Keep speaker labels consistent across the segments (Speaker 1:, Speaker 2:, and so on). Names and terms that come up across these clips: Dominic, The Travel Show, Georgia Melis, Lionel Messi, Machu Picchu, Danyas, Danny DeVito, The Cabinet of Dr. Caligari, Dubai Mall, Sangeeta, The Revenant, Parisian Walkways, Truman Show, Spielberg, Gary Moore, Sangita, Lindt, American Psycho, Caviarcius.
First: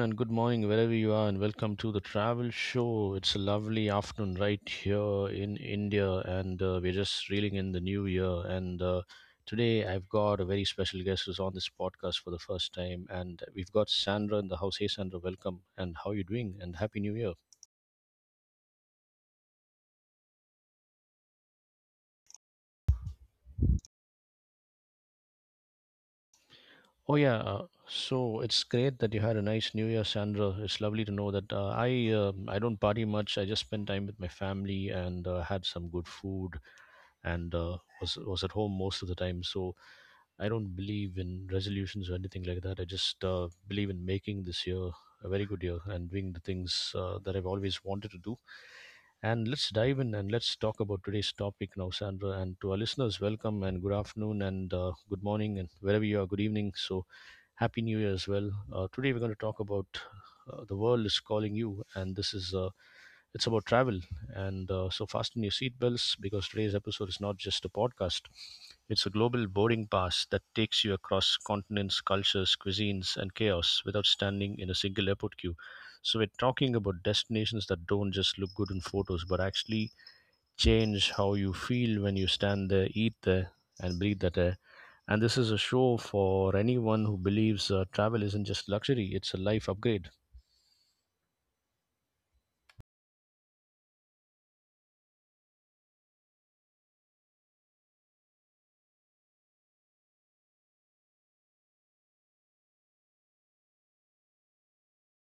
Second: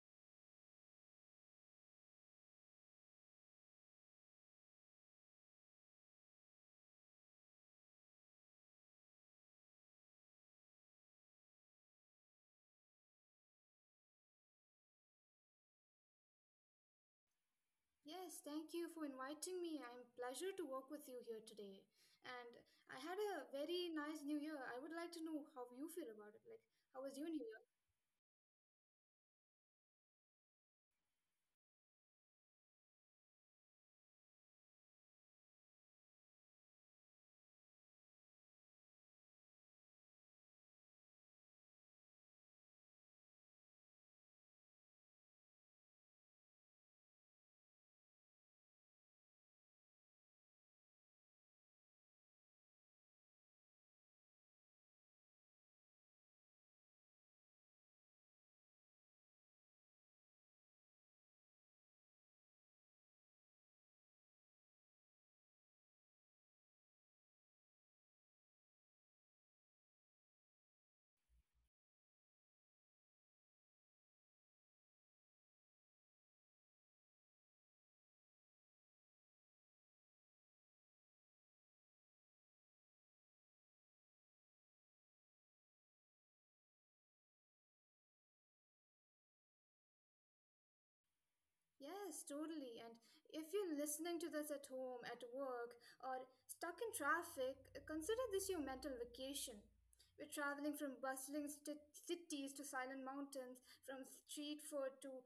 Speaker 1: and good morning wherever you are, and welcome to the travel show. It's a lovely afternoon right here in India, and we're just reeling in the new year. And Today I've got a very special guest who's on this podcast for the first time, and we've got Sandra in the house. Hey Sandra, welcome, and how are you doing? And happy new year.
Speaker 2: Yes, thank you for inviting me. I'm pleasure to work with you here today. And I had a very nice new year. I would like to know how you feel about it. Like, how was
Speaker 1: Oh
Speaker 2: your
Speaker 1: yeah,
Speaker 2: new year?
Speaker 1: So it's great that you had a nice New Year, Sandra. It's lovely to know that I don't party much. I just spend time with my family and had some good food and was at home most of the time. So I don't believe in resolutions or anything like that. I just believe in making this year a very good year and doing the things that I've always wanted to do. And let's dive in and let's talk about today's topic now, Sandra. And to our listeners, welcome and good afternoon and good morning and wherever you are, good evening. So, happy new year as well. Today, we're going to talk about the world is calling you, and this is it's about travel. And so, fasten your seatbelts because today's episode is not just a podcast. It's a global boarding pass that takes you across continents, cultures, cuisines, and chaos without standing in a single airport queue. So we're talking about destinations that don't just look good in photos, but actually change how you feel when you stand there, eat there, and breathe that air. And this is a show for anyone who believes travel isn't just luxury; it's a life upgrade.
Speaker 2: Yes, totally. And if you're listening to this at home, at work, or stuck in traffic, consider this your mental vacation. We're traveling from cities to silent mountains, from street food to,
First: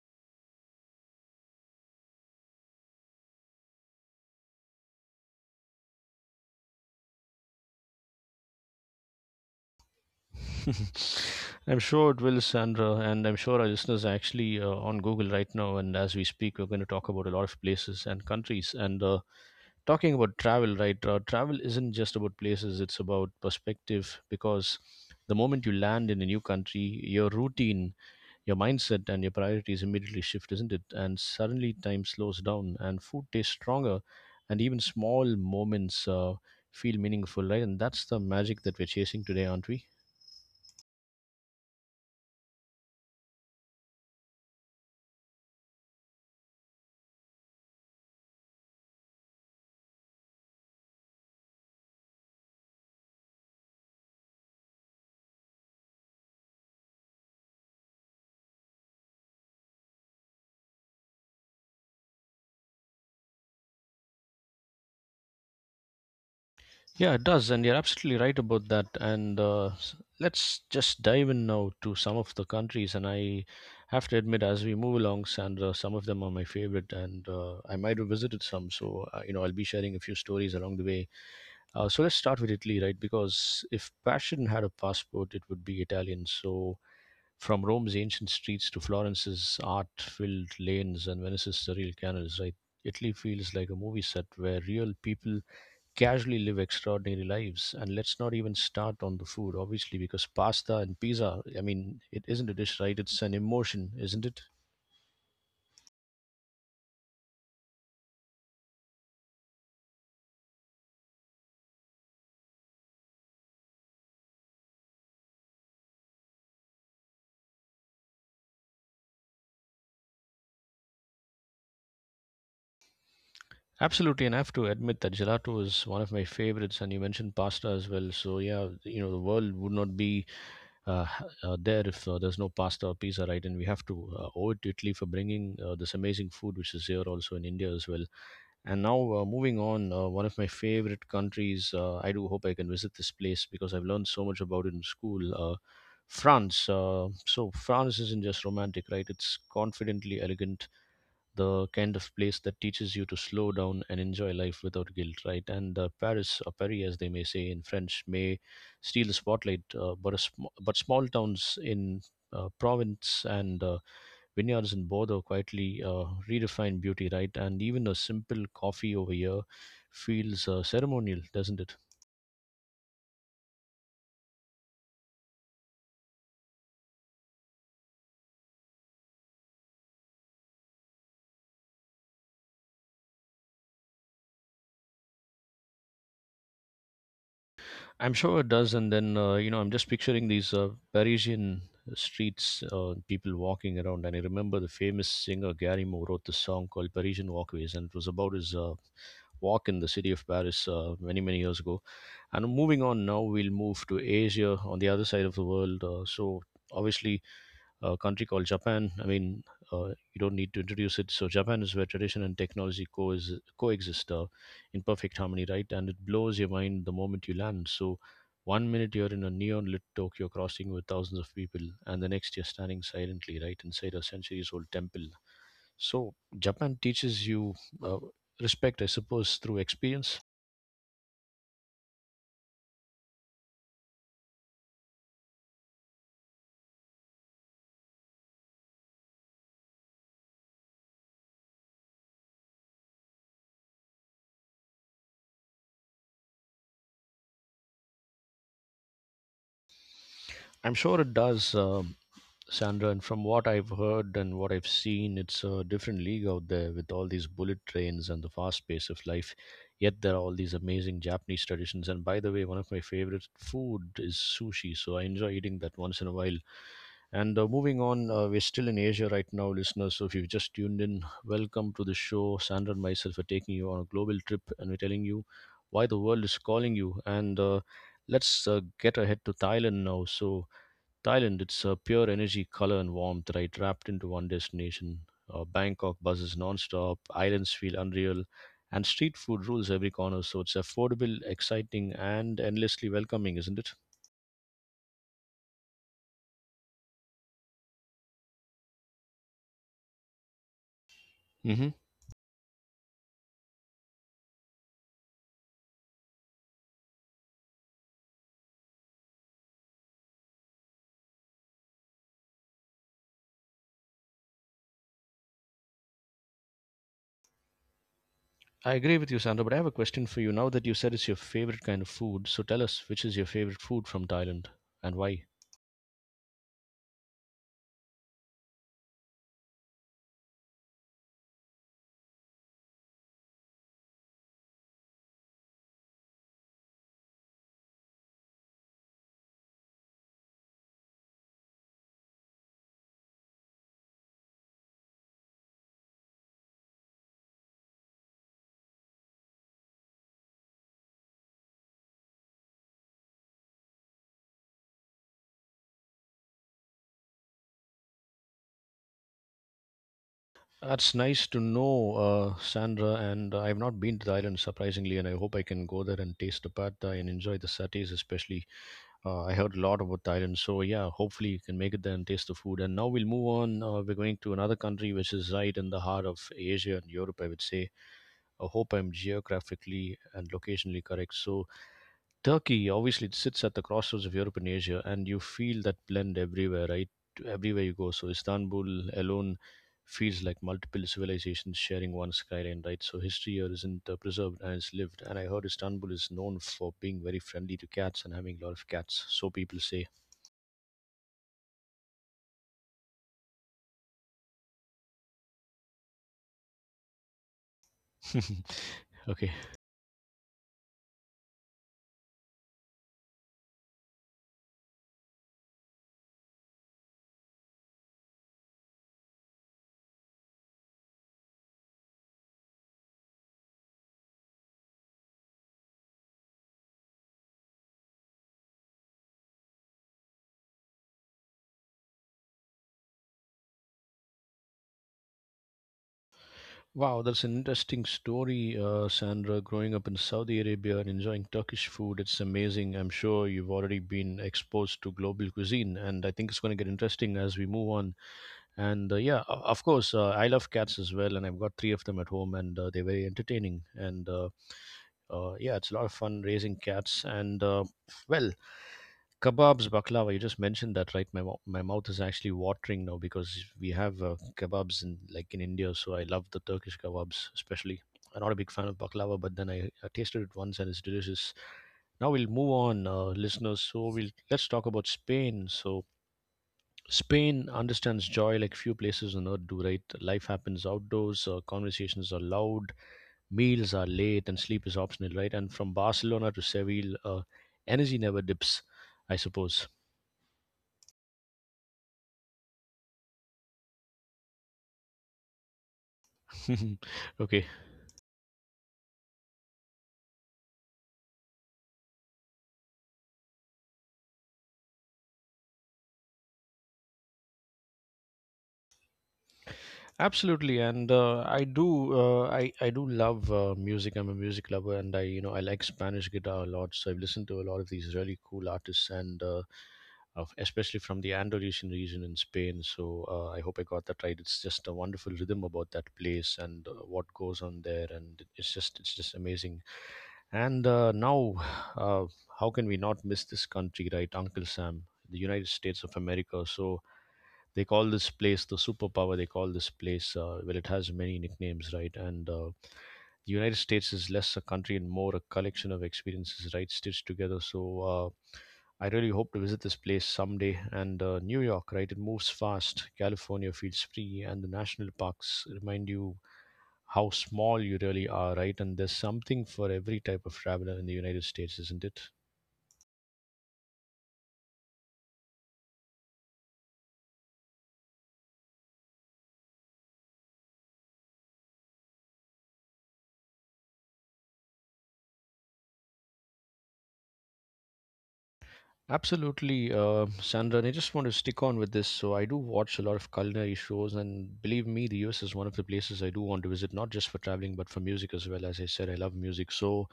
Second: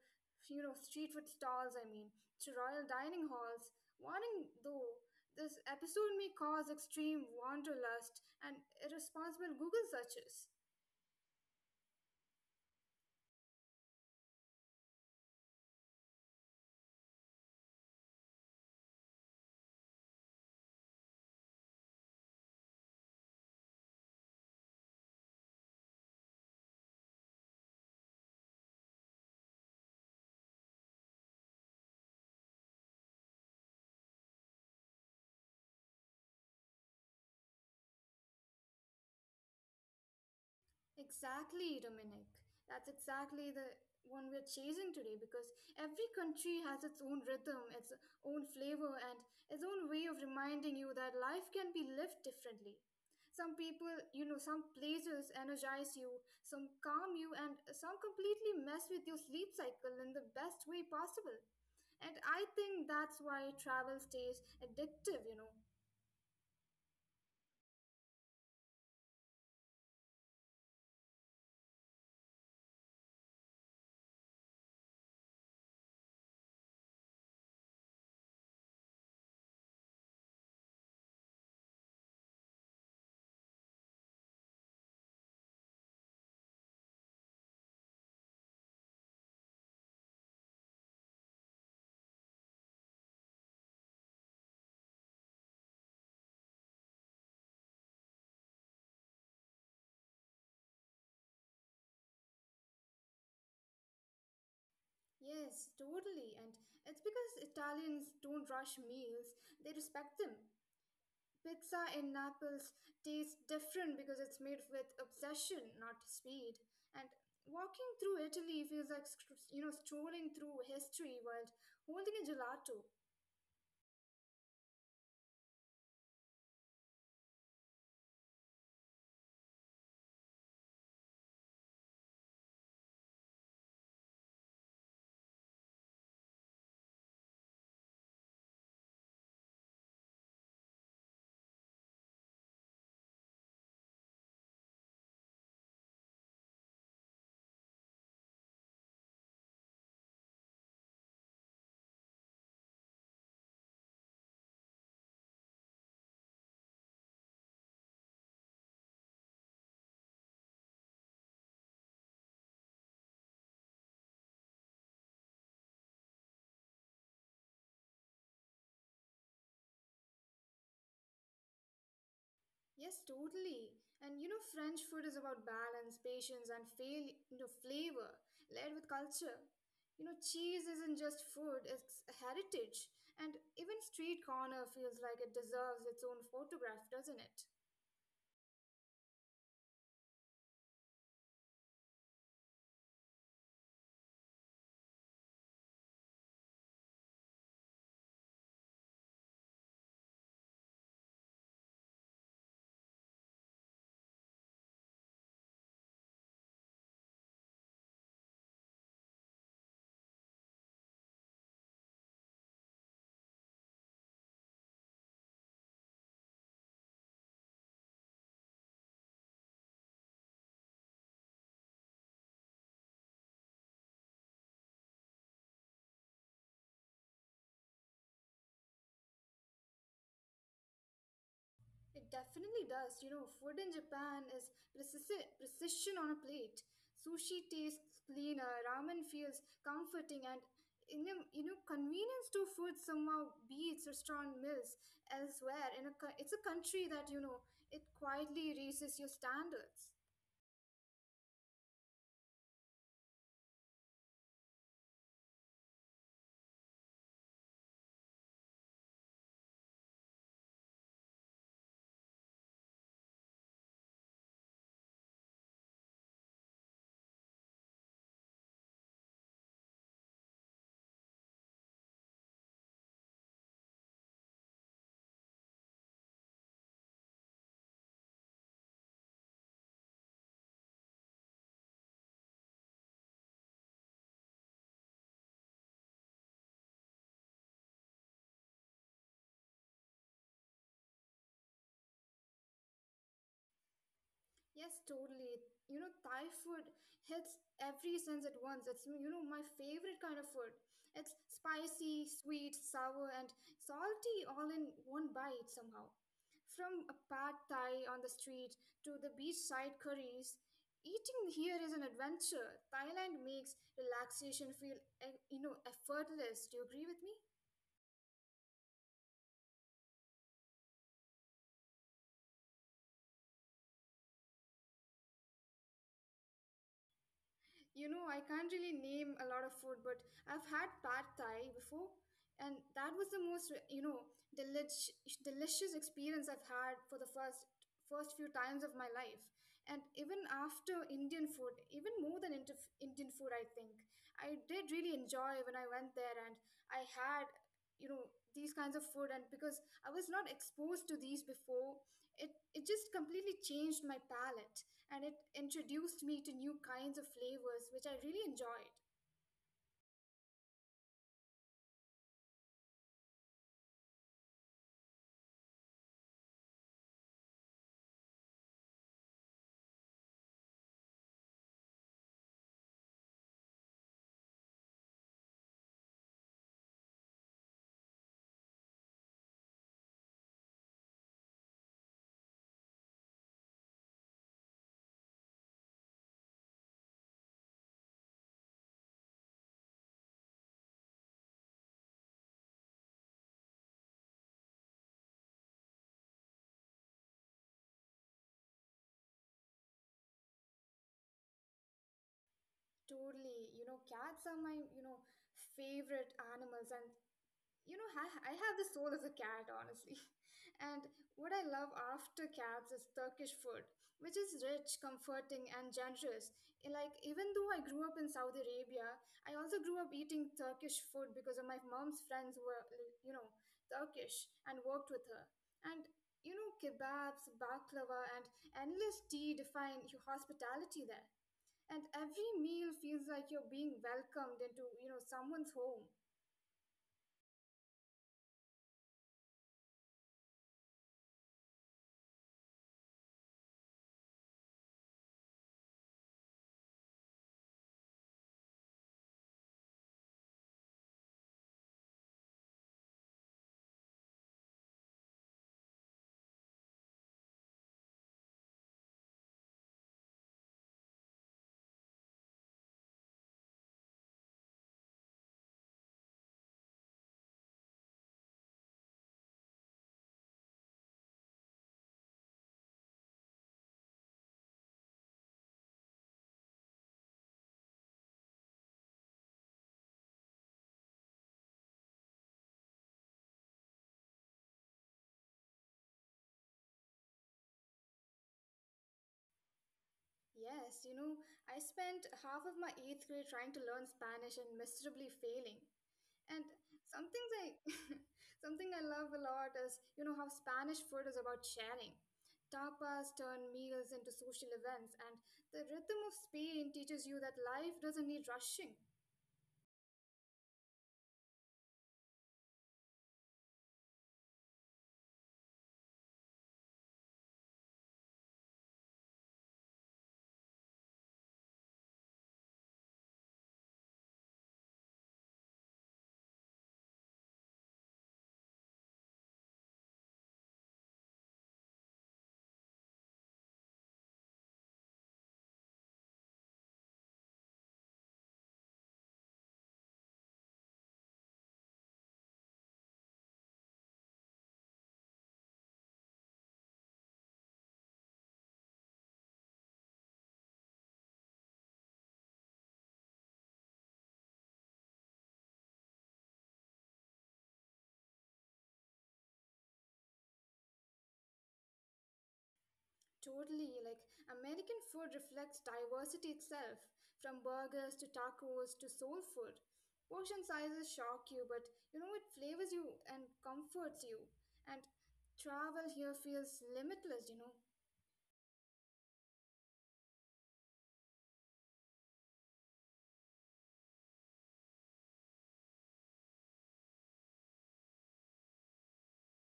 Speaker 2: you know, street food stalls, I mean, to royal dining halls. Warning though, this episode may cause extreme wanderlust and irresponsible Google searches.
Speaker 1: I'm sure it will, Sandra, and I'm sure our listeners are actually on Google right now. And as we speak, we're going to talk about a lot of places and countries. And Talking about travel, right, travel isn't just about places, it's about perspective, because the moment you land in a new country, your routine, your mindset, and your priorities immediately shift, isn't it? And suddenly time slows down and food tastes stronger and even small moments feel meaningful, right? And that's the magic that we're chasing today, aren't we?
Speaker 2: Exactly, Dominic. That's exactly the one we're chasing today because every country has its own rhythm, its own flavor, and its own way of reminding you that life can be lived differently. Some people, you know, some places energize you, some calm you, and some completely mess with your sleep cycle in the best way possible. And I think that's why travel stays addictive, you know.
Speaker 1: Yeah, it does, and you're absolutely right about that. Let's just dive in now to some of the countries. And I have to admit, as we move along, Sandra, some of them are my favorite, and I might have visited some. So you know, I'll be sharing a few stories along the way. So let's start with Italy, right? Because if passion had a passport, it would be Italian. So from Rome's ancient streets to Florence's art-filled lanes and Venice's surreal canals, right? Italy feels like a movie set where real people casually live extraordinary lives. And let's not even start on the food, obviously, because pasta and pizza, I mean, it isn't a dish, right? It's an emotion, isn't it?
Speaker 2: Yes, totally. And it's because Italians don't rush meals, they respect them. Pizza in Naples tastes different because it's made with obsession, not speed. And walking through Italy feels like, you know, strolling through history while holding a gelato.
Speaker 1: Absolutely, and I have to admit that gelato is one of my favorites, and you mentioned pasta as well. So yeah, you know the world would not be there if there's no pasta or pizza, right? And we have to owe it to Italy for bringing this amazing food, which is here also in India as well. And now, moving on, one of my favorite countries. I do hope I can visit this place because I've learned so much about it in school. France. France isn't just romantic, right? It's confidently elegant, the kind of place that teaches you to slow down and enjoy life without guilt, right? And Paris, or Paris as they may say in French, may steal the spotlight, but small towns in province and vineyards in Bordeaux quietly redefine beauty, right? And even a simple coffee over here feels ceremonial, doesn't it?
Speaker 2: Yes, totally. And you know, French food is about balance, patience, and you know, flavor, layered with culture. You know, cheese isn't just food, it's a heritage. And even street corner feels like it deserves its own photograph, doesn't it?
Speaker 1: I'm sure it does. And then, you know, I'm just picturing these Parisian streets, people walking around. And I remember the famous singer Gary Moore wrote this song called Parisian Walkways, and it was about his walk in the city of Paris many, many years ago. And moving on now, we'll move to Asia on the other side of the world. Obviously, a country called Japan. I mean, you don't need to introduce it. So Japan is where tradition and technology coexist in perfect harmony, right? And it blows your mind the moment you land. So one minute you're in a neon lit Tokyo crossing with thousands of people, and the next you're standing silently right inside a centuries old temple. So Japan teaches you uh, respect, I suppose, through experience.
Speaker 2: It definitely does. You know, food in Japan is precision on a plate. Sushi tastes cleaner, ramen feels comforting, and you know, convenience to food somehow beats restaurant meals elsewhere. It's a country that you know it quietly raises your standards.
Speaker 1: I'm sure it does. Sandra, and from what I've heard and what I've seen, it's a different league out there with all these bullet trains and the fast pace of life. Yet there are all these amazing Japanese traditions. And by the way, one of my favorite food is sushi, so I enjoy eating that once in a while. And Moving on, we're still in Asia right now, listeners. So if you've just tuned in, welcome to the show. Sandra and myself are taking you on a global trip, and we're telling you why the world is calling you. And Let's get ahead to Thailand now. So Thailand, it's pure energy, color, and warmth, right? Wrapped into one destination. Bangkok buzzes nonstop, islands feel unreal, and street food rules every corner. So it's affordable, exciting, and endlessly welcoming, isn't it?
Speaker 2: Yes, totally. You know, Thai food hits every sense at once. It's, you know, my favorite kind of food. It's
Speaker 1: Hmm.
Speaker 2: spicy, sweet, sour, and salty all in one bite somehow. From a pad Thai on the street to the beachside curries, eating here is an adventure. Thailand makes relaxation feel, you know, effortless. Do you agree with me?
Speaker 1: I agree with you, Sandra, but I have a question for you. Now that you said it's your favorite kind of food, so tell us which is your favorite food from Thailand and why?
Speaker 2: You know, I can't really name a lot of food, but I've had pad thai before, and that was the most, you know, delish, delicious experience I've had for the first few times of my life. And even after Indian food, even more than Indian food, I think I did really enjoy when I went there and I had, you know, these kinds of food. And because I was not exposed to these before, it just completely changed my palate and it introduced me to new kinds of flavors which I really enjoyed.
Speaker 1: That's nice to know, Sandra. And I've not been to Thailand, surprisingly, and I hope I can go there and taste the pad thai and enjoy the satays, especially. I heard a lot about Thailand, so yeah, hopefully you can make it there and taste the food. And now we'll move on. We're going to another country which is right in the heart of Asia and Europe, I would say. I hope I'm geographically and locationally correct. So Turkey, obviously, it sits at the crossroads of Europe and Asia, and you feel that blend everywhere, right? Everywhere you go. So Istanbul alone feels like multiple civilizations sharing one skyline, right? So history here isn't preserved and it's lived. And I heard Istanbul is known for being very friendly to cats and having a lot of cats, so people say.
Speaker 2: Totally, you know, cats are my, you know, favorite animals and you know, I have the
Speaker 1: Okay.
Speaker 2: soul of a cat, honestly. And what I love after cats is Turkish food, which is rich, comforting, and generous. Like, even though I grew up in Saudi Arabia, I also grew up eating Turkish food because of my mom's friends who were, you know, Turkish and worked with her. And, you know, kebabs, baklava, and endless tea define your hospitality there. And every meal feels like you're being welcomed into, you know, someone's home.
Speaker 1: Wow, that's an interesting story, Sandra. Growing up in Saudi Arabia and enjoying Turkish food, it's amazing. I'm sure you've already been exposed to global cuisine, and I think it's going to get interesting as we move on. Of course, I love cats as well, and I've got three of them at home, and they're very entertaining. And Yeah, it's a lot of fun raising cats. And Well, kebabs, baklava. You just mentioned that, right? My mouth is actually watering now because we have kebabs in like in India, so I love the Turkish kebabs especially. I'm not a big fan of baklava, but then I tasted it once and it's delicious. Now we'll move on, listeners. So we'll Let's talk about Spain. So Spain understands joy like few places on earth do, right? Life happens outdoors, conversations are loud, meals are late, and sleep is optional, right? And from Barcelona to Seville, energy never dips, I suppose.
Speaker 2: Yes, you know, I spent half of my eighth grade trying to learn Spanish and miserably failing. And something
Speaker 1: Okay.
Speaker 2: I something I love a lot is, you know, how Spanish food is about sharing. Tapas turn meals into social events, and the rhythm of Spain teaches you that life doesn't need rushing.
Speaker 1: Absolutely, and I do love music. I'm a music lover, and I, you know, I like Spanish guitar a lot. So I've listened to a lot of these really cool artists, and especially from the Andalusian region in Spain. So I hope I got that right. It's just a wonderful rhythm about that place and what goes on there, and it's just amazing. And now, uh, how can we not miss this country, right? Uncle Sam, the United States of America. So they call this place the superpower. They call this place, well, it has many nicknames, right? And the United States is less a country and more a collection of experiences, right, stitched together. So I really hope to visit this place someday. And New York, right, it moves fast. California feels free, and the national parks remind you how small you really are, right? And there's something for every type of traveler in the United States, isn't it?
Speaker 2: Totally, like American food reflects diversity itself, from burgers to tacos to soul food. Portion sizes shock you, but you know it flavors you and comforts you. And travel here feels limitless, you know.
Speaker 1: Absolutely, Sandra. And I just want to stick on with this. So, I do watch a lot of culinary shows, and believe me, the US is one of the places I do want to visit, not just for traveling, but for music as well. As I said, I love music. So,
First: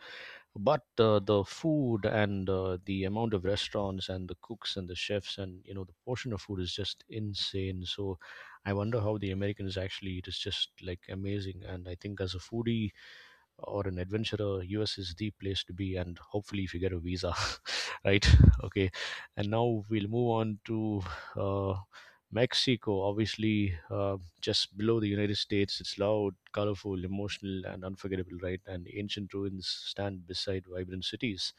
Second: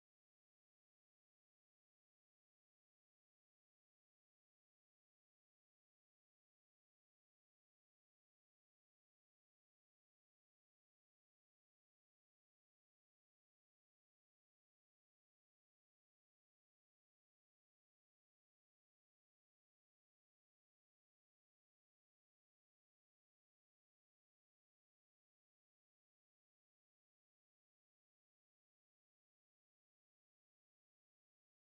Speaker 1: but the food and the amount of restaurants and the cooks and the chefs and the portion of food is just insane. So, I wonder how the Americans actually eat. It's just like amazing. And I think as a foodie, or an adventurer, US is the place to be, and hopefully, if you get a visa, right? Okay, and now we'll move on to uh, Mexico. Obviously, just below the United States, it's loud, colorful, emotional, and unforgettable, right? And ancient ruins stand beside vibrant cities.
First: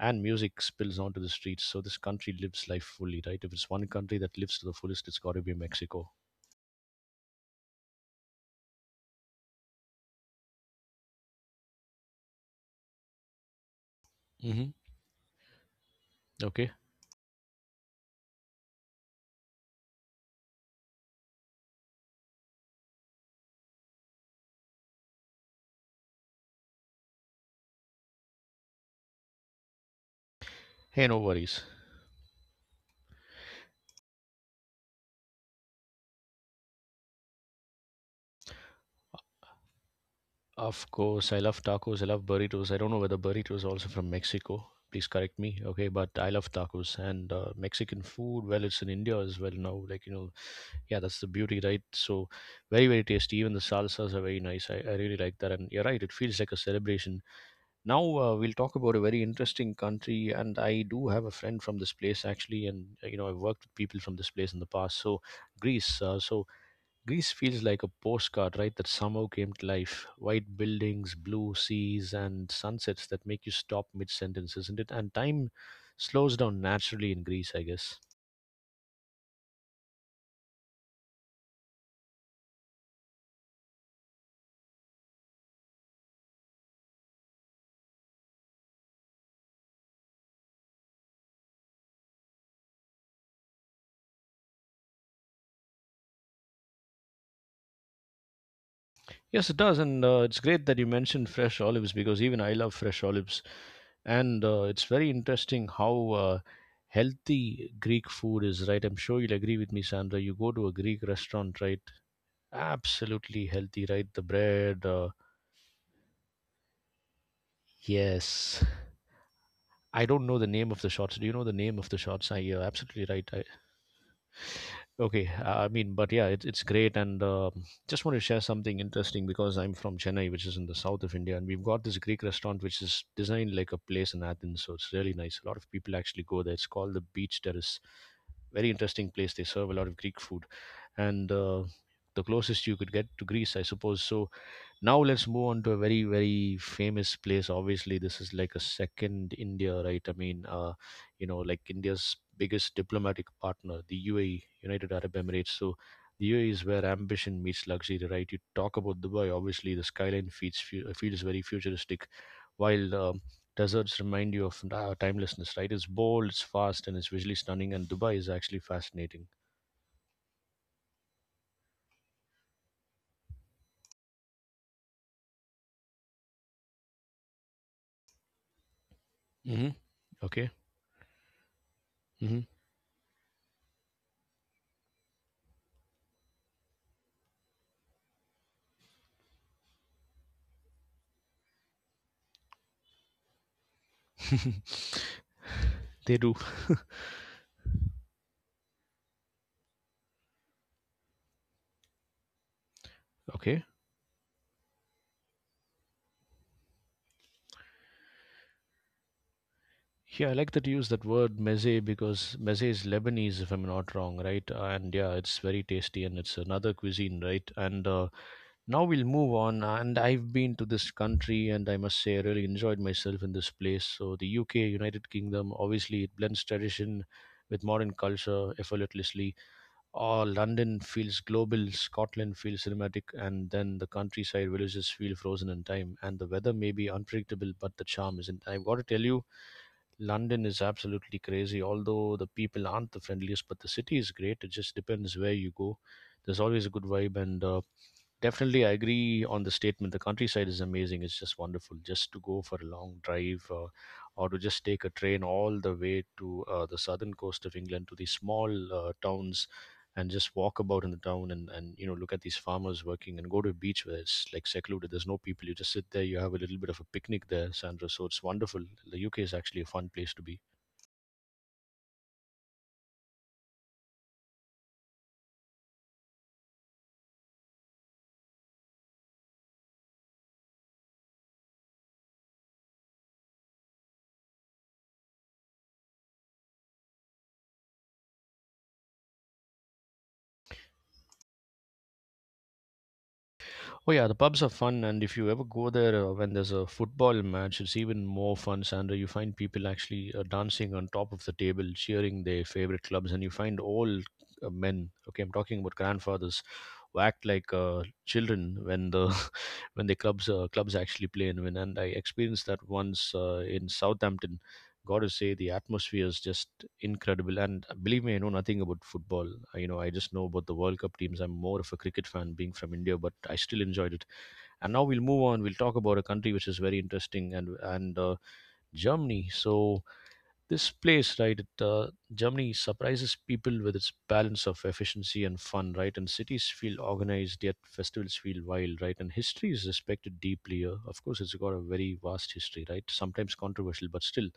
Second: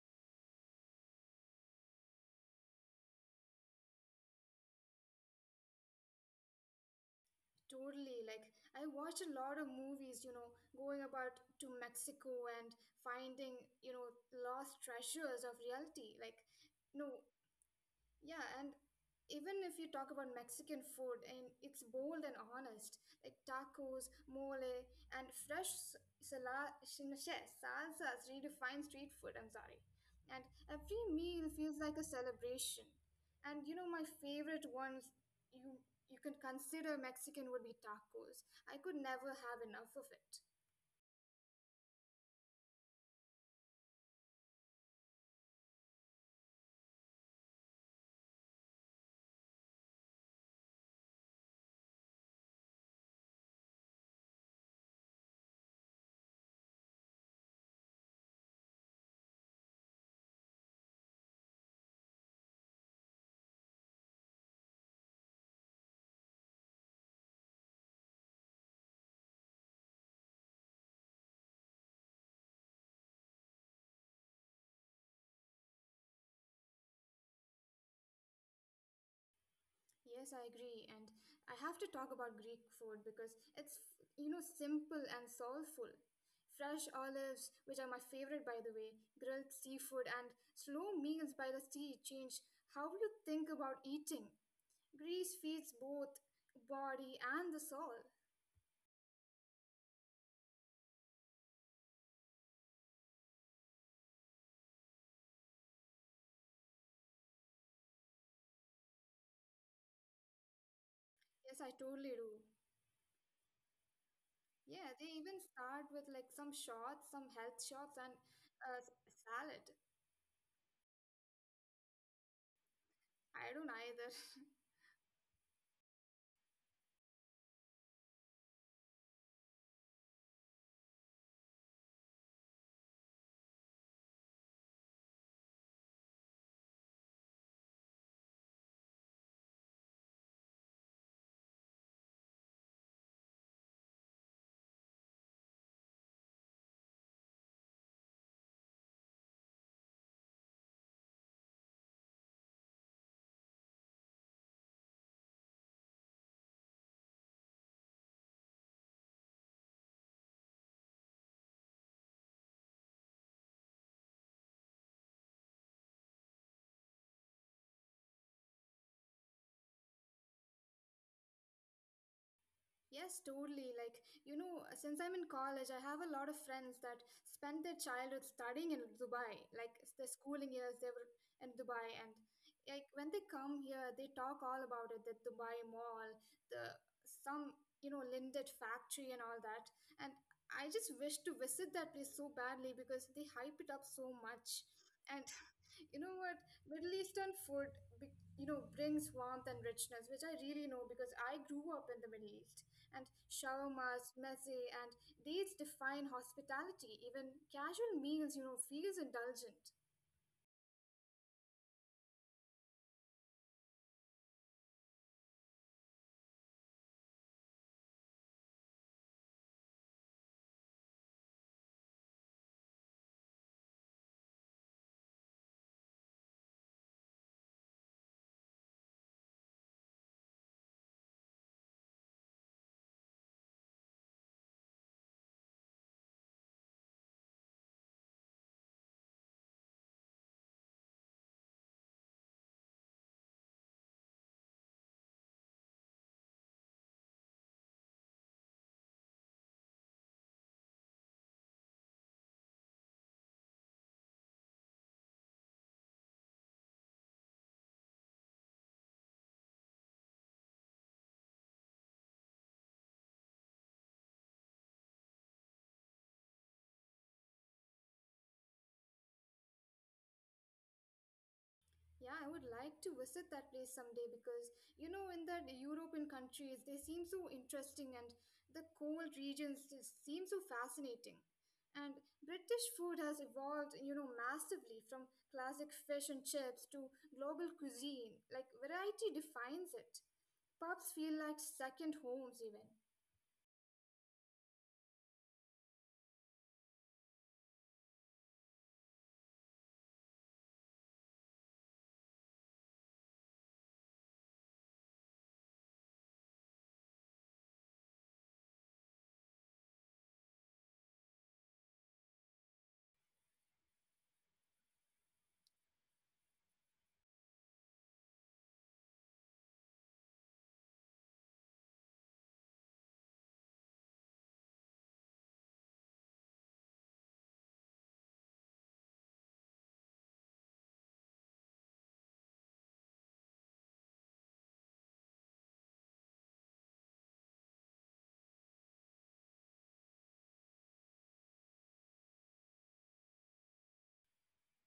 Speaker 1: And music spills onto the streets, so this country lives life fully, right? If it's one country that lives to the fullest, it's got to be Mexico.
Speaker 2: Totally, like I watched a lot of movies, you know, going about to Mexico and finding, you know,
Speaker 1: Hmm.
Speaker 2: lost treasures of reality. Like,
Speaker 1: Okay.
Speaker 2: no, yeah, and even if you talk about Mexican food, and it's bold and honest, like tacos, mole, and fresh salsas redefine street food. I'm sorry, and every
Speaker 1: Hey, no
Speaker 2: meal
Speaker 1: worries.
Speaker 2: feels like a celebration. And you know, my favorite ones you you can consider Mexican would be tacos. I could never have enough of it.
Speaker 1: Of course, I love tacos. I love burritos. I don't know whether burritos are also from Mexico. Please correct me. Okay, but I love tacos and Mexican food. Well, it's in India as well now. Like, you know, yeah, that's the beauty, right? So, very, very tasty. Even the salsas are very nice. I really like that. And you're right, it feels like a celebration. Now, we'll talk about a very interesting country. And I do have a friend from this place, actually. And, you know, I've worked with people from this place in the past. So, Greece. So, Greece feels like a postcard, right, that somehow came to life. White buildings, blue seas, and sunsets that make you stop mid sentence, isn't it? And time slows down naturally in Greece, I guess.
Speaker 2: Yes, I agree. And I have to talk about Greek food because it's, you know, simple and soulful. Fresh olives, which are my favorite by the way, grilled seafood, and slow meals by the sea change how you think about eating. Greece feeds both body and the soul.
Speaker 1: Yes, it does. And it's great that you mentioned fresh olives because even I love fresh olives. And it's very interesting how healthy Greek food is, right? I'm sure you'll agree with me, Sandra. You go to a Greek
Speaker 2: Yes, I
Speaker 1: restaurant, right?
Speaker 2: totally do.
Speaker 1: Absolutely healthy, right? The
Speaker 2: Yeah, they
Speaker 1: bread,
Speaker 2: even start with like some shots, some health shots, and uh,
Speaker 1: yes,
Speaker 2: s- salad.
Speaker 1: I don't know the name of the shots. Do you know the name of the shots? I you're absolutely right.
Speaker 2: I don't either.
Speaker 1: Okay, I mean, but yeah, it's great, and just want to share something interesting because I'm from Chennai, which is in the south of India, and we've got this Greek restaurant which is designed like a place in Athens, so it's really nice. A lot of people actually go there. It's called the Beach Terrace. Very interesting place. They serve a lot of Greek food, and the closest you could get to Greece, I suppose. So now let's move on to a very very famous place. Obviously, this is like a second India, right? I mean, you know, like India's biggest diplomatic partner, the UAE, United Arab Emirates. So the UAE is where ambition meets luxury, right? You talk about Dubai. Obviously, the skyline feels feels very futuristic, while deserts remind you of timelessness, right? It's bold, it's fast, and it's visually stunning, and Dubai is actually fascinating.
Speaker 2: Yes, totally. Like, you know, since I'm in college, I have a lot of friends that spent their childhood studying in Dubai. Like,
Speaker 1: Hmm.
Speaker 2: their schooling
Speaker 1: Okay.
Speaker 2: years, they were in Dubai. And,
Speaker 1: Hmm.
Speaker 2: like, when they come here, they talk all about it, the Dubai Mall, the some, you know, Lindt factory and all that. And I just wish to visit that place so badly because they hype it up so much. And you know what?
Speaker 1: They do.
Speaker 2: Middle Eastern food, you know, brings warmth and richness, which I really know because I grew up in the Middle East and
Speaker 1: Okay.
Speaker 2: shawarmas, meze, and dates define hospitality. Even casual meals, you know, feels indulgent.
Speaker 1: Yeah, I like that you use that word meze because meze is Lebanese, if I'm not wrong, right? And yeah, it's very tasty and it's another cuisine, right? And now we'll move on. And I've been to this country and I must say I really enjoyed myself in this place. So the UK, United Kingdom, obviously it blends tradition with modern culture effortlessly. Oh, London feels global, Scotland feels cinematic, and then the countryside villages feel frozen in time. And the weather may be unpredictable, but the charm isn't. I've got to tell you, London is absolutely crazy. Although the people aren't the friendliest, but the city is great. It just depends where you go. There's always a good vibe, and definitely I agree on the statement. The countryside is amazing. It's just wonderful. Just to go for a long drive, or to just take a train all the way to the southern coast of England to the small towns and just walk about in the town and look at these farmers working and go to a beach where it's like secluded. There's no people. You just sit there, you have a little bit of a picnic there, Sandra, so it's wonderful. The UK is actually a fun place to be.
Speaker 2: Yeah, I would like to visit that place someday because you know, in the European countries, they seem so interesting, and the cold regions just seem so fascinating. And British food has evolved, you know, massively from classic fish and chips to global cuisine. Like variety defines it. Pubs feel like second homes, even.
Speaker 1: Oh yeah, the pubs are fun, and if you ever go there when there's a football match, it's even more fun, Sandra. You find people actually dancing on top of the table, cheering their favorite clubs, and you find old men. Okay, I'm talking about grandfathers who act like children when the when the clubs actually play and win. And I experienced that once in Southampton. Got to say the atmosphere is just incredible. And believe me, I know nothing about football. You know, I just know about the World Cup teams. I'm more of a cricket fan, being from India, but I still enjoyed it. And now we'll move on. We'll talk about a country which is very interesting and Germany. So this place, right, Germany surprises people with its balance of efficiency and fun, right? And cities feel organized, yet festivals feel wild, right? And history is respected deeply here. Of course, it's got a very vast history, right? Sometimes controversial, but still,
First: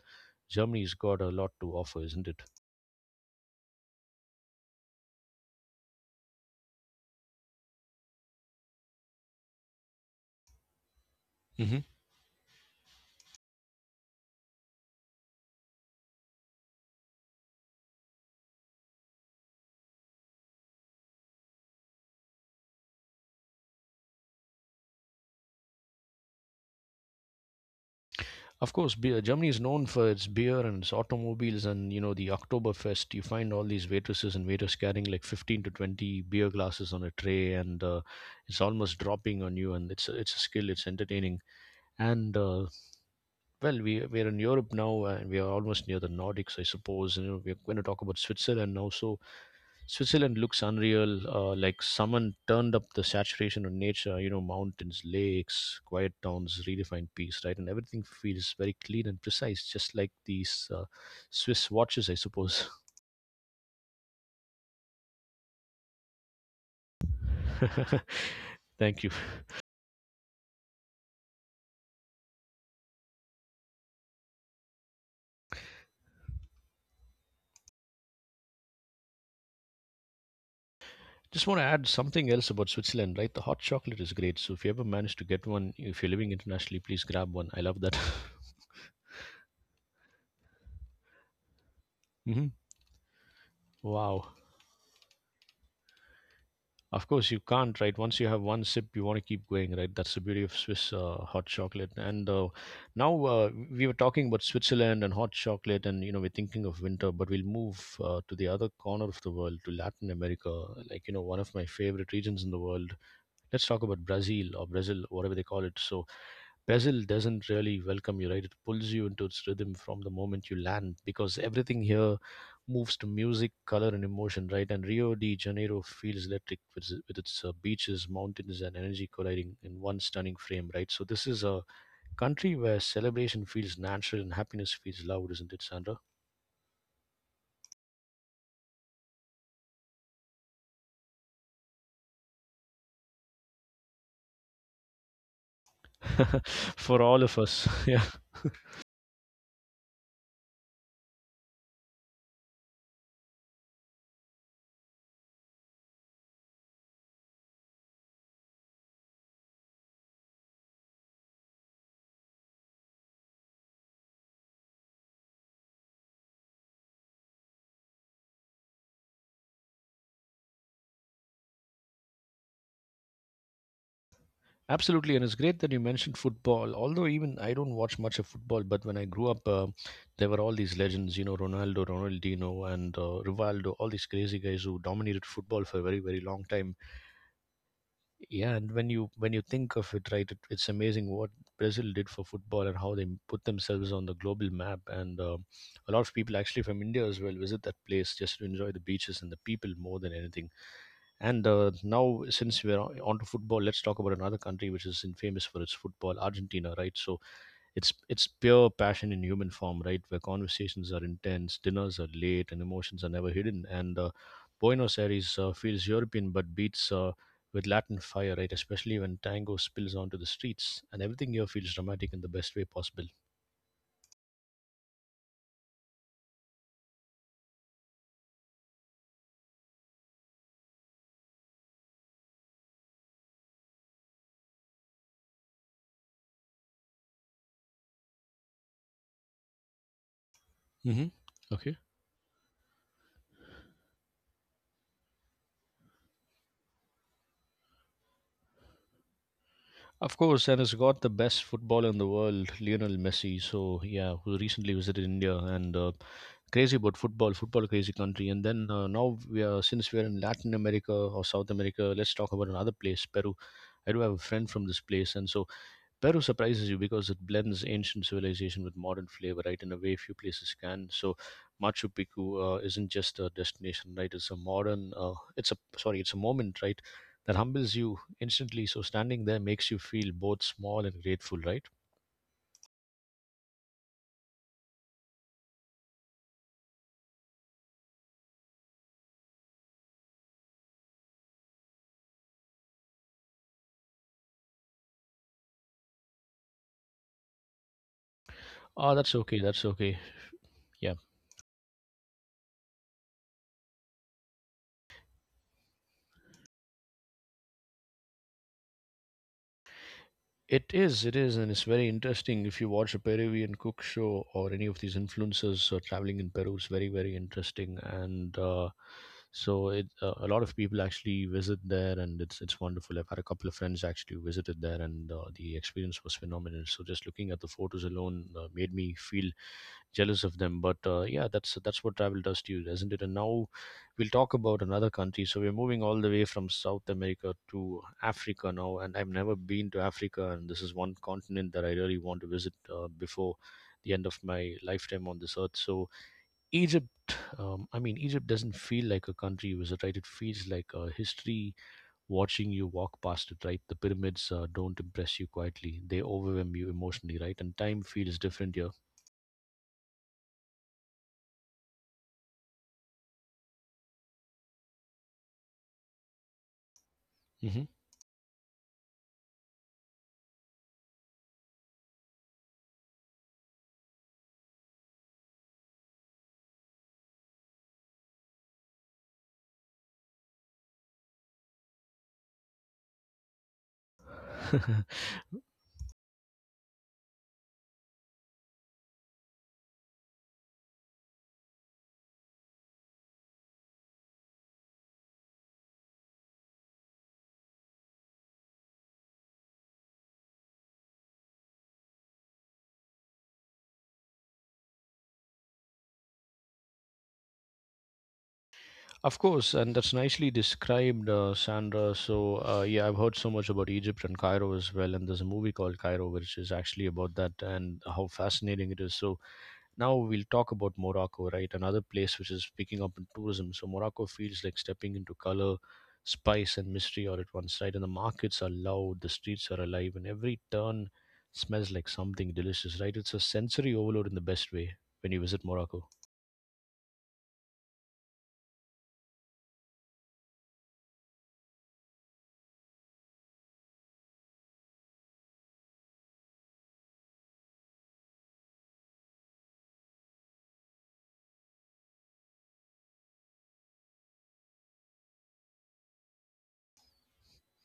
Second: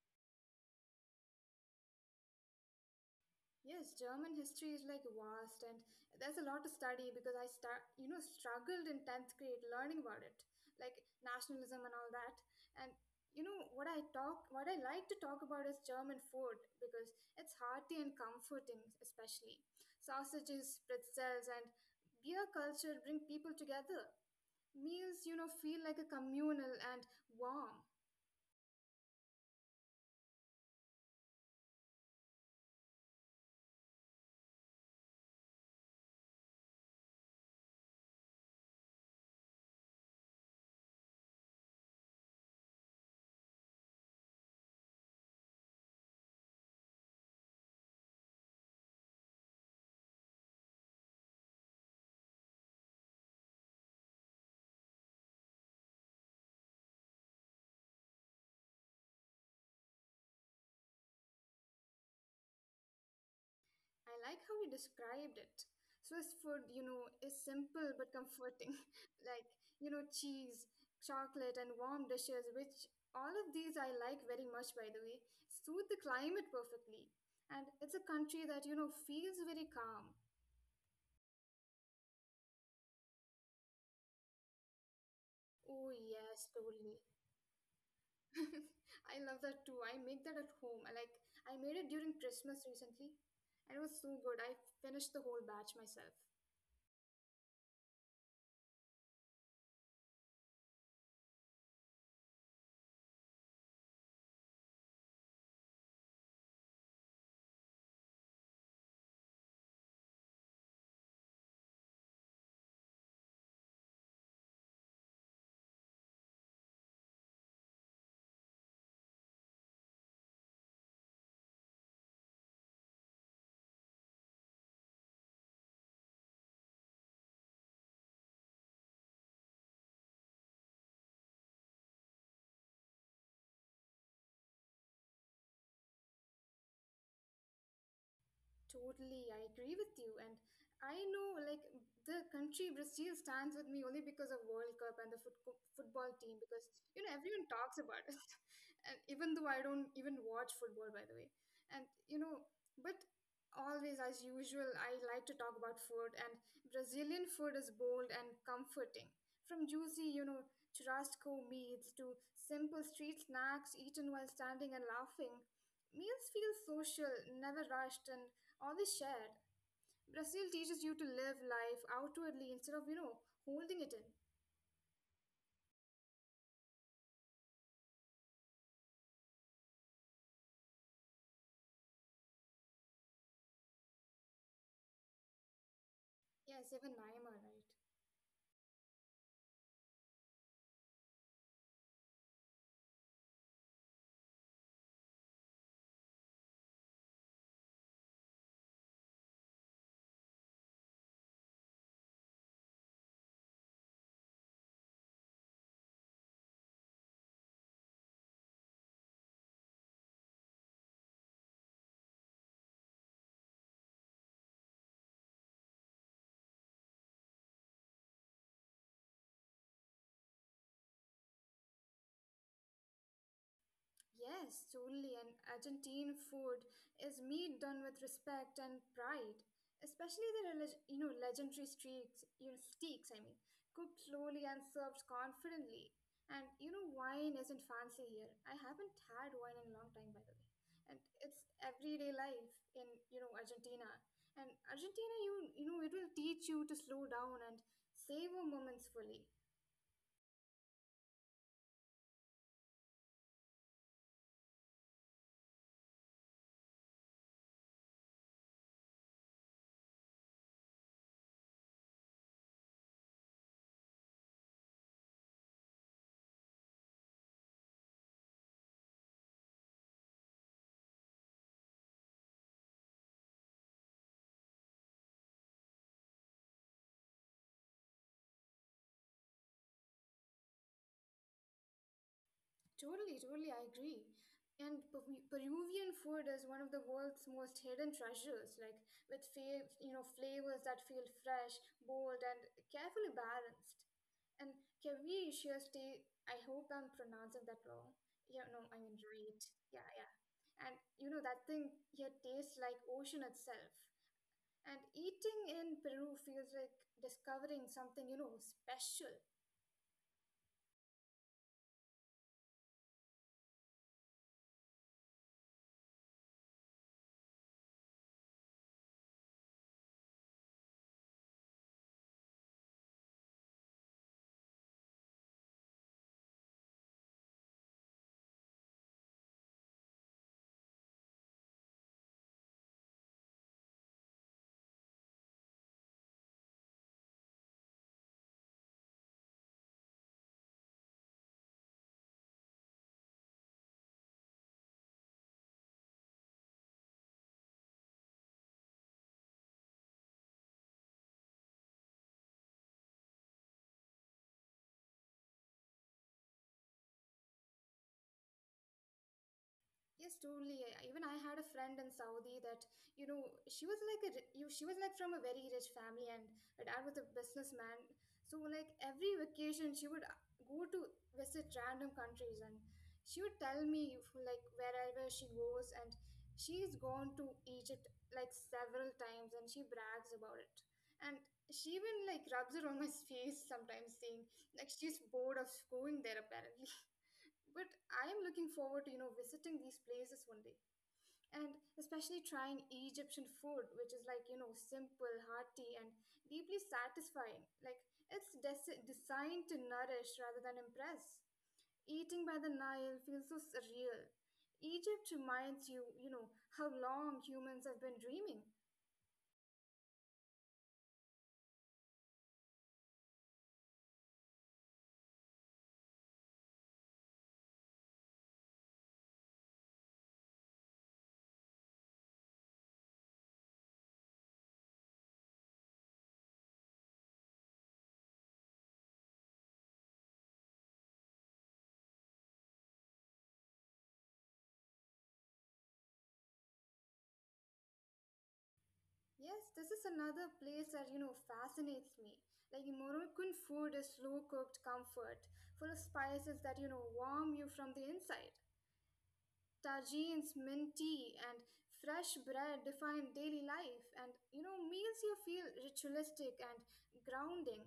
Speaker 1: Germany's got a lot to offer, isn't it?
Speaker 2: Yes, German history is like vast, and there's a lot to study because you know, struggled in 10th grade learning about it, like
Speaker 1: Hmm.
Speaker 2: nationalism and all that. And what I like to talk about is German food because it's hearty and comforting, especially sausages, pretzels, and beer culture bring people together. Meals, you know, feel like a communal and warm.
Speaker 1: Of course, beer. Germany is known for its beer and its automobiles, and you know the Oktoberfest. You find all these waitresses and waiters carrying like 15 to 20 beer glasses on a tray, and it's almost dropping on you. And it's a skill. It's entertaining. And well, we're in Europe now, and we are almost near the Nordics, I suppose. You know, we're going to talk about Switzerland now. So Switzerland looks unreal. Like someone turned up the saturation of nature. You know, mountains, lakes, quiet towns, redefined peace, right? And everything feels very clean and precise, just like these Swiss watches, I suppose.
Speaker 2: I like how you described it. Swiss food, you know, is simple but comforting.
Speaker 1: Thank you.
Speaker 2: Like, you know, cheese, chocolate, and warm dishes, which all of these I like very much, by the way, suit the climate perfectly. And it's a country that, you know, feels very calm.
Speaker 1: Just want to add something else about Switzerland, right? The hot chocolate is great. So if you ever manage to get one,
Speaker 2: Oh,
Speaker 1: if you're living
Speaker 2: yes,
Speaker 1: internationally,
Speaker 2: totally.
Speaker 1: please grab one. I love that.
Speaker 2: I love that too. I make that at home. I Like, I made it during
Speaker 1: Mhm.
Speaker 2: Christmas recently, and it was so
Speaker 1: Wow.
Speaker 2: good. I finished the whole batch myself.
Speaker 1: Of course, you can't, right? Once you have one sip, you want to keep going, right? That's the beauty of Swiss hot chocolate. And now we were talking about Switzerland and hot chocolate, and you know, we're thinking of winter, but we'll move to the other corner of the world, to Latin America, like you know, one of my favorite regions in the world. Let's talk about Brazil or Brazil, whatever they call it. So, Brazil doesn't really welcome you, right? It pulls you into its rhythm from the moment you land because everything here moves to music, color, and emotion, right? And Rio de Janeiro feels electric with its beaches, mountains, and energy colliding in one stunning frame, right? So, this is a country where celebration feels natural and happiness feels loud, isn't it, Sandra?
Speaker 2: Totally, I agree with you. And I know, like, the country Brazil stands with me only because of World Cup and the football team, because, you
Speaker 1: For
Speaker 2: know,
Speaker 1: all of
Speaker 2: everyone
Speaker 1: us.
Speaker 2: talks about
Speaker 1: Yeah.
Speaker 2: it. And even though I don't even watch football, by the way. And, you know, but always, as usual, I like to talk about food. And Brazilian food is bold and comforting. From juicy, you know, churrasco meats to simple street snacks eaten while standing and laughing. Meals feel social, never rushed, and all this shared, Brazil teaches you to live life outwardly instead of, you know, holding it in.
Speaker 1: Absolutely, and it's great that you mentioned football. Although even I don't watch much of football, but when I grew up, there were all these legends, you know, Ronaldo, Ronaldinho, and Rivaldo, all these crazy guys who dominated football for a very, very long
Speaker 2: Yes,
Speaker 1: time.
Speaker 2: even Naima, right?
Speaker 1: Yeah, and when you think of it, right, it's amazing what Brazil did for football and how they put themselves on the global map. And a lot of people actually from India as well visit that place just to enjoy the beaches and the people more than anything. And now, since we're on onto football, let's talk about another country which is famous for its football, Argentina, right? So it's pure passion in human form, right? Where conversations are intense, dinners are late, and emotions are never hidden. And Buenos Aires feels European but beats with Latin fire, right? Especially when tango spills onto the streets, and everything here feels dramatic in the best way possible.
Speaker 2: Yes, truly, and Argentine food is meat done with respect and pride, especially you know legendary you know steaks. I mean, cooked slowly and served confidently. And you know, wine isn't fancy here. I haven't had wine in a long time, by the way. And
Speaker 1: Mm-hmm.
Speaker 2: it's everyday life in you know Argentina. And Argentina, you know, it will teach you to slow down and savor moments fully.
Speaker 1: Of course, and it's got the best footballer in the world, Lionel Messi. So yeah, who recently visited India and crazy about football, football crazy country. And then now we are since we're in Latin America or South America, let's talk about another place, Peru. I do have a friend from this place, and so Peru surprises you because it blends ancient civilization with modern flavor, right? In a way, few places can. So, Machu Picchu isn't just a destination, right? It's a modern, it's a sorry, it's a moment, right? That humbles you instantly. So, standing there makes you feel both small and grateful, right?
Speaker 2: Totally, totally, I agree. And Peruvian food is one of the world's most hidden treasures, like with you know flavors that feel fresh, bold, and carefully balanced. And Caviarcius te, I hope I'm pronouncing that wrong. Yeah, no, I
Speaker 1: Ah,
Speaker 2: mean
Speaker 1: that's okay.
Speaker 2: right.
Speaker 1: That's
Speaker 2: Yeah,
Speaker 1: okay.
Speaker 2: yeah. And
Speaker 1: Yeah.
Speaker 2: you know that thing here tastes like ocean itself. And eating in Peru feels like discovering something you know special.
Speaker 1: It is, and it's very interesting. If you watch a Peruvian cook show or any of these influencers traveling in Peru, it's very, very interesting. And so, a lot of people actually visit there, and it's wonderful. I've had a couple of friends actually who visited there, and the experience was phenomenal. So, just looking at the photos alone made me feel jealous of them. But yeah, that's what travel does to you, isn't it? And now we'll talk about another country. So we're moving all the way from South America to Africa now, and I've never been to Africa, and this is one continent that I really want to visit before the end of my lifetime on this earth. So Egypt, I mean, Egypt doesn't feel like a country visit, right? It feels like a history watching you walk past it, right? The pyramids don't impress you quietly; they overwhelm you emotionally, right? And time feels different here.
Speaker 2: Yes, totally. I- Even I had a friend in Saudi that, you know, she was like she was like from a very rich family and her dad was a
Speaker 1: Hmm.
Speaker 2: businessman. So like every vacation she would go to visit random countries and she would tell me if, like wherever she goes and she's gone to Egypt like several times and she brags about it. And she even like rubs it on my face sometimes saying like she's bored of going there apparently. But I am looking forward to, you know, visiting these places one day. And especially trying Egyptian food, which is like, you know, simple, hearty, and deeply satisfying. Like, it's designed to nourish rather than impress. Eating by the Nile feels so surreal. Egypt reminds you, you know, how long humans have been dreaming.
Speaker 1: Of course, and that's nicely described, Sandra. So, yeah, I've heard so much about Egypt and Cairo as well. And there's a movie called Cairo, which is actually about that and how fascinating it is. So, now we'll talk about Morocco, right? Another place which is picking up in tourism. So, Morocco feels like stepping into color, spice, and mystery all at once, right? And the markets are loud, the streets are alive, and every turn smells like something delicious, right? It's a sensory overload in the best way when you visit Morocco.
Speaker 2: Yes, this is another place that, you know, fascinates me. Like Moroccan food is slow cooked comfort, full of spices that, you know, warm you from the inside. Tagines, mint tea, and fresh bread define daily life. And you know, meals you feel ritualistic and grounding.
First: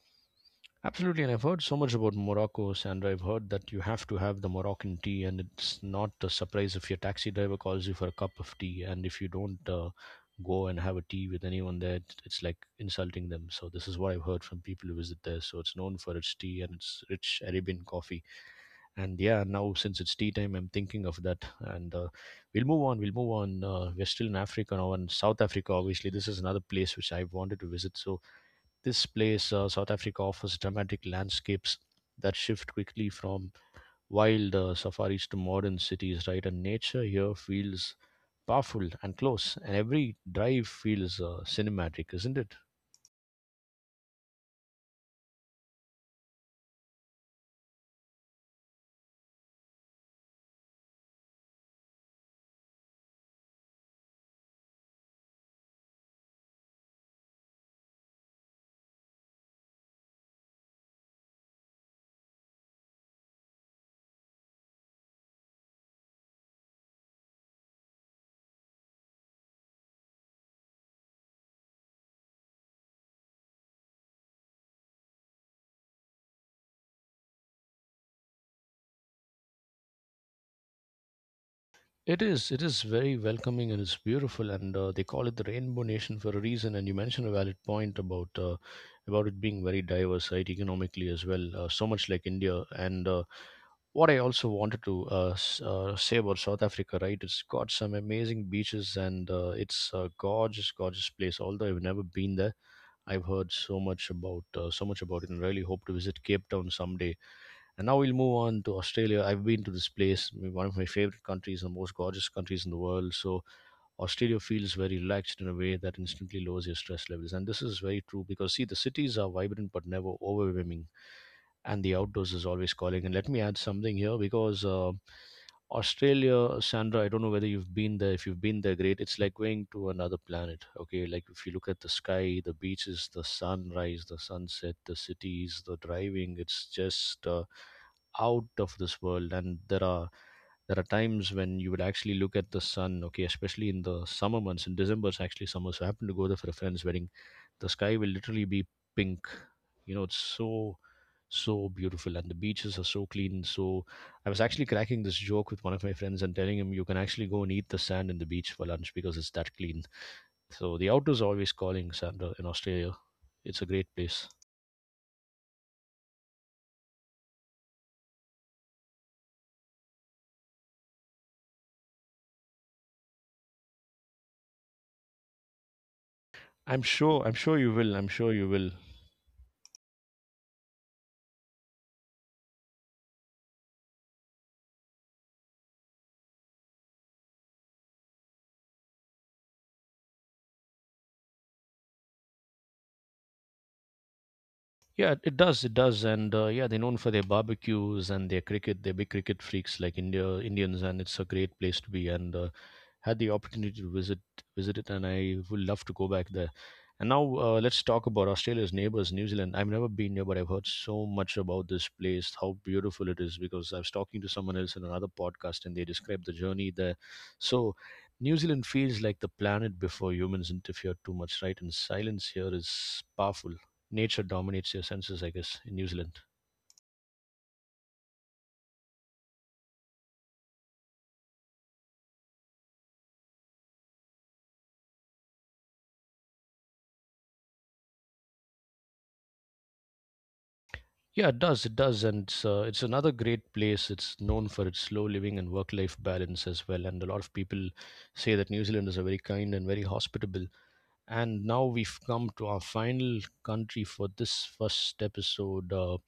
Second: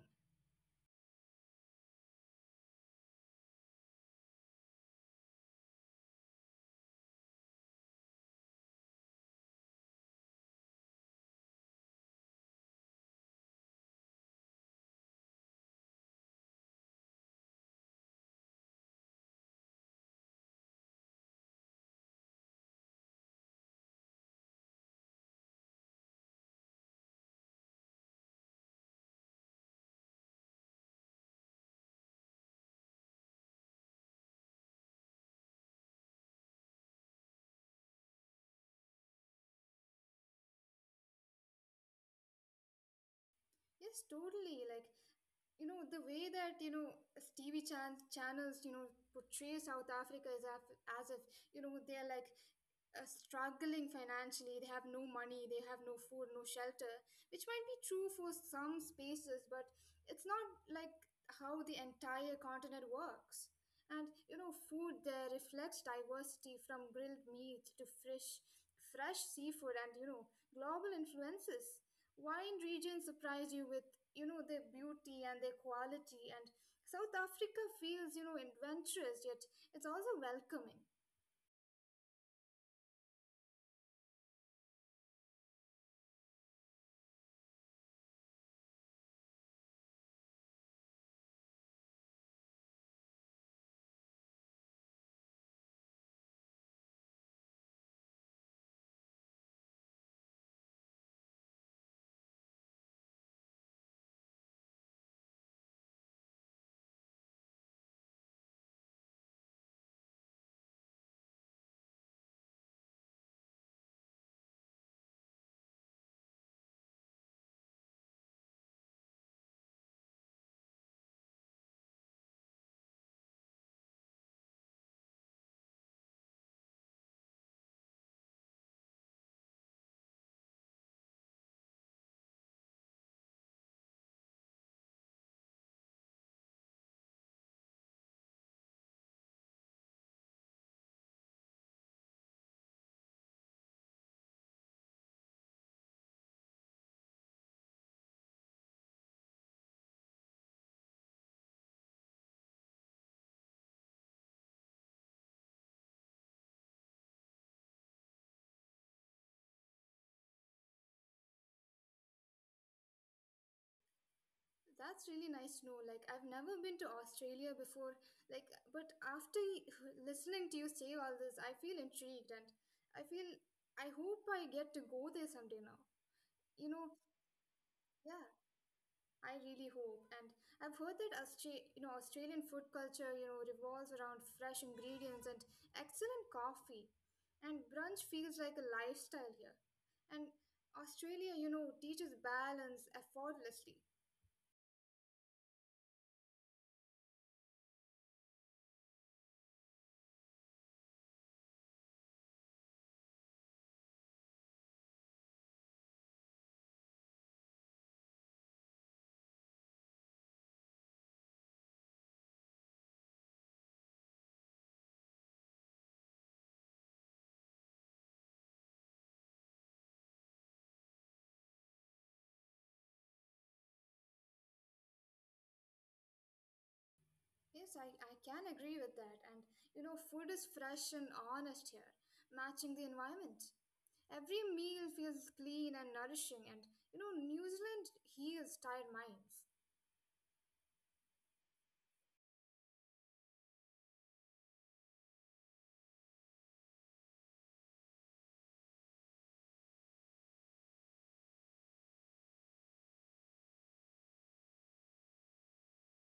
Speaker 1: Absolutely, and I've heard so much about Morocco, Sandra. I've heard that you have to have the Moroccan tea, and it's not a surprise if your taxi driver calls you for a cup of tea, and if you don't go and have a tea with anyone there, it's like insulting them. So this is what I've heard from people who visit there. So it's known for its tea and its rich Arabian coffee. And yeah, now since it's tea time, I'm thinking of that, and we'll move on. We'll move on. We're still in Africa now, and South Africa, obviously, this is another place which I've wanted to visit. So this place, South Africa, offers dramatic landscapes that shift quickly from wild safaris to modern cities, right? And nature here feels powerful and close, and every drive feels cinematic, isn't it?
Speaker 2: Yes, totally. Like you know the way that you know TV channels you know portray South Africa as if you know they're like struggling financially, they have no money, they have no food, no shelter, which might be true for some spaces but it's not like how the entire continent works. And you know food there reflects diversity from grilled meat to fresh seafood and you know global influences. Wine regions surprise you with you know their beauty and their quality, and South Africa feels you know adventurous yet it's also welcoming.
Speaker 1: It is. It is very welcoming and it's beautiful, and they call it the Rainbow Nation for a reason. And you mentioned a valid point about it being very diverse, right, economically as well. So much like India, and what I also wanted to say about South Africa, right? It's got some amazing beaches and it's a gorgeous, gorgeous place. Although I've never been there, I've heard so much about it, and really hope to visit Cape Town someday. And now we'll move on to Australia. I've been to this place, one of my favorite countries, and the most gorgeous countries in the world. So Australia feels very relaxed in a way that instantly lowers your stress levels, and this is very true because see, the cities are vibrant but never overwhelming, and the outdoors is always calling. And let me add something here because Australia, Sandra, I don't know whether you've been there. If you've been there, great. It's like going to another planet. Okay, like if you look at the sky, the beaches, the sunrise, the sunset, the cities, the driving, it's just out of this world. And there are times when you would actually look at the sun. Okay, especially in the summer months. In December, it's actually summer. So I happened to go there for a friend's wedding. The sky will literally be pink, you know, it's so so beautiful, and the beaches are so clean. So I was actually cracking this joke with one of my friends and telling him you can actually go and eat the sand in the beach for lunch because it's that clean. So the outdoors are always calling, Sandra, in Australia. It's a great place.
Speaker 2: That's really nice to know. Like I've never been to Australia before, like, but after listening to you say all this I feel intrigued and I feel I hope I get to go there someday now. You
Speaker 1: I'm
Speaker 2: know,
Speaker 1: sure, I'm sure you will. I'm
Speaker 2: yeah,
Speaker 1: sure you will.
Speaker 2: I really hope. And I've heard that you know Australian food culture you know revolves around fresh ingredients and excellent coffee. And brunch feels like a lifestyle here. And Australia, you know, teaches balance effortlessly.
Speaker 1: Yeah, it does. It does, and yeah, they're known for their barbecues and their cricket. They're big cricket freaks like India Indians, and it's a great place to be. And had the opportunity to visit it, and I would love to go back there. And now let's talk about Australia's neighbors, New Zealand. I've never been here, but I've heard so much about this place, how beautiful it is. Because I was talking to someone else in another podcast, and they described the journey there. So New Zealand feels like the planet before humans interfered too much, right? And silence here is powerful, nature dominates your senses, I guess, in New Zealand.
Speaker 2: Yes, I can agree with that. And you know, food is fresh and honest here, matching the environment. Every meal feels clean and nourishing, and you know, New Zealand heals tired minds.
Speaker 1: Yeah, it does. It does, and it's another great place. It's known for its slow living and work-life balance as well. And a lot of people say that New Zealanders are very kind and very hospitable. And now we've come to our final country for this first episode.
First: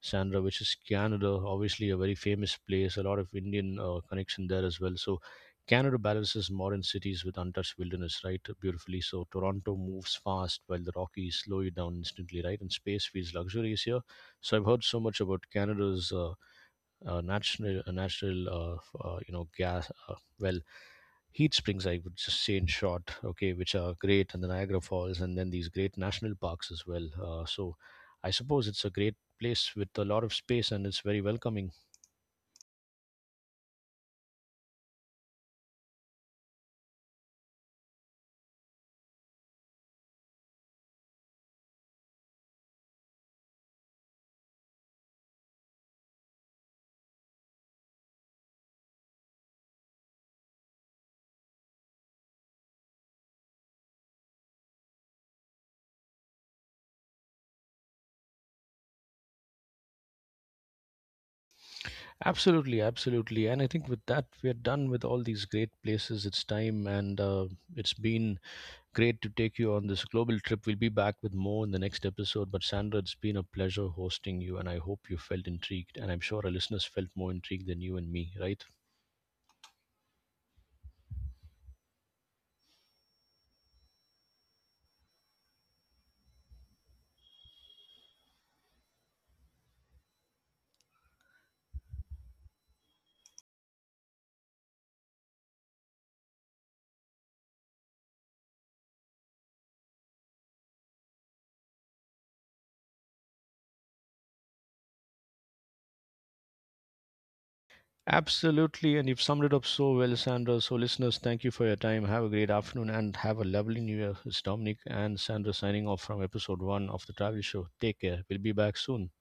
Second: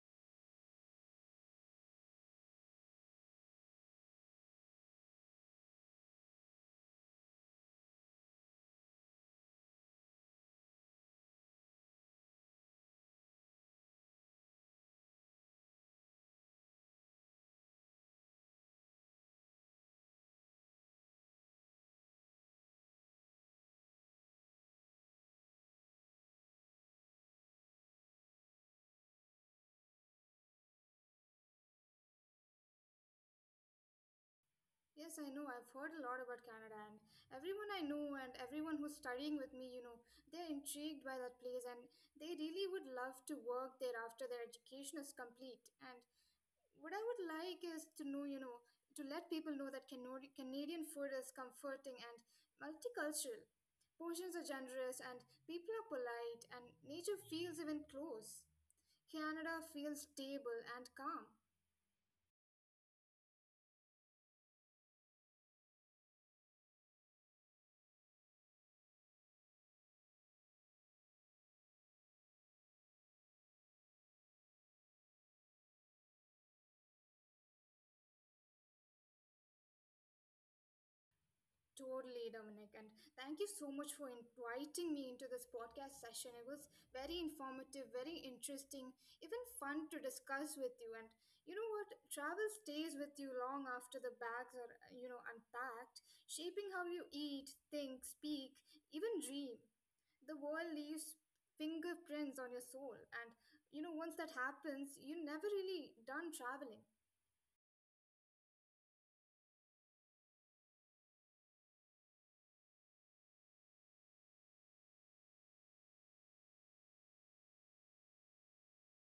Speaker 1: Sandra, which is Canada, obviously a very famous place, a lot of Indian connection there as well. So Canada balances modern cities with untouched wilderness, right? Beautifully. So Toronto moves fast while the Rockies slow you down instantly, right? And space feels luxurious here. So I've heard so much about Canada's natural gas. Well, heat springs, I would just say, in short. Okay, which are great, and the Niagara Falls, and then these great national parks as well. So I suppose it's a great place with a lot of space, and it's very welcoming.
Speaker 2: Yes, I know. I've heard a lot about Canada, and everyone I know and everyone who's studying with me, you know, they're intrigued by that place and they really would love to work there after their education is complete. And what I would like is to know, you know, to let people know that Canadian food is comforting and multicultural. Portions are generous and people are polite, and nature feels even close. Canada feels stable and calm.
Speaker 1: Absolutely, absolutely, and I think with that we're done with all these great places. It's time, and it's been great to take you on this global trip. We'll be back with more in the next episode. But Sandra, it's been a pleasure hosting you, and I hope you felt intrigued, and I'm sure our listeners felt more intrigued than you and me, right?
Speaker 2: Totally, Dominic. And thank you so much for inviting me into this podcast session. It was very informative, very interesting, even fun to discuss with you. And you know what? Travel stays with you long after the bags are, you know, unpacked, shaping how you eat, think, speak, even dream. The world leaves fingerprints on your soul. And you know, once that happens, you're never really done traveling.
Speaker 1: Absolutely. And you've summed it up so well, Sandra. So, listeners, thank you for your time. Have a great afternoon and have a lovely New Year. It's Dominic and Sandra signing off from episode 1 of The Travel Show. Take care. We'll be back soon. Bye.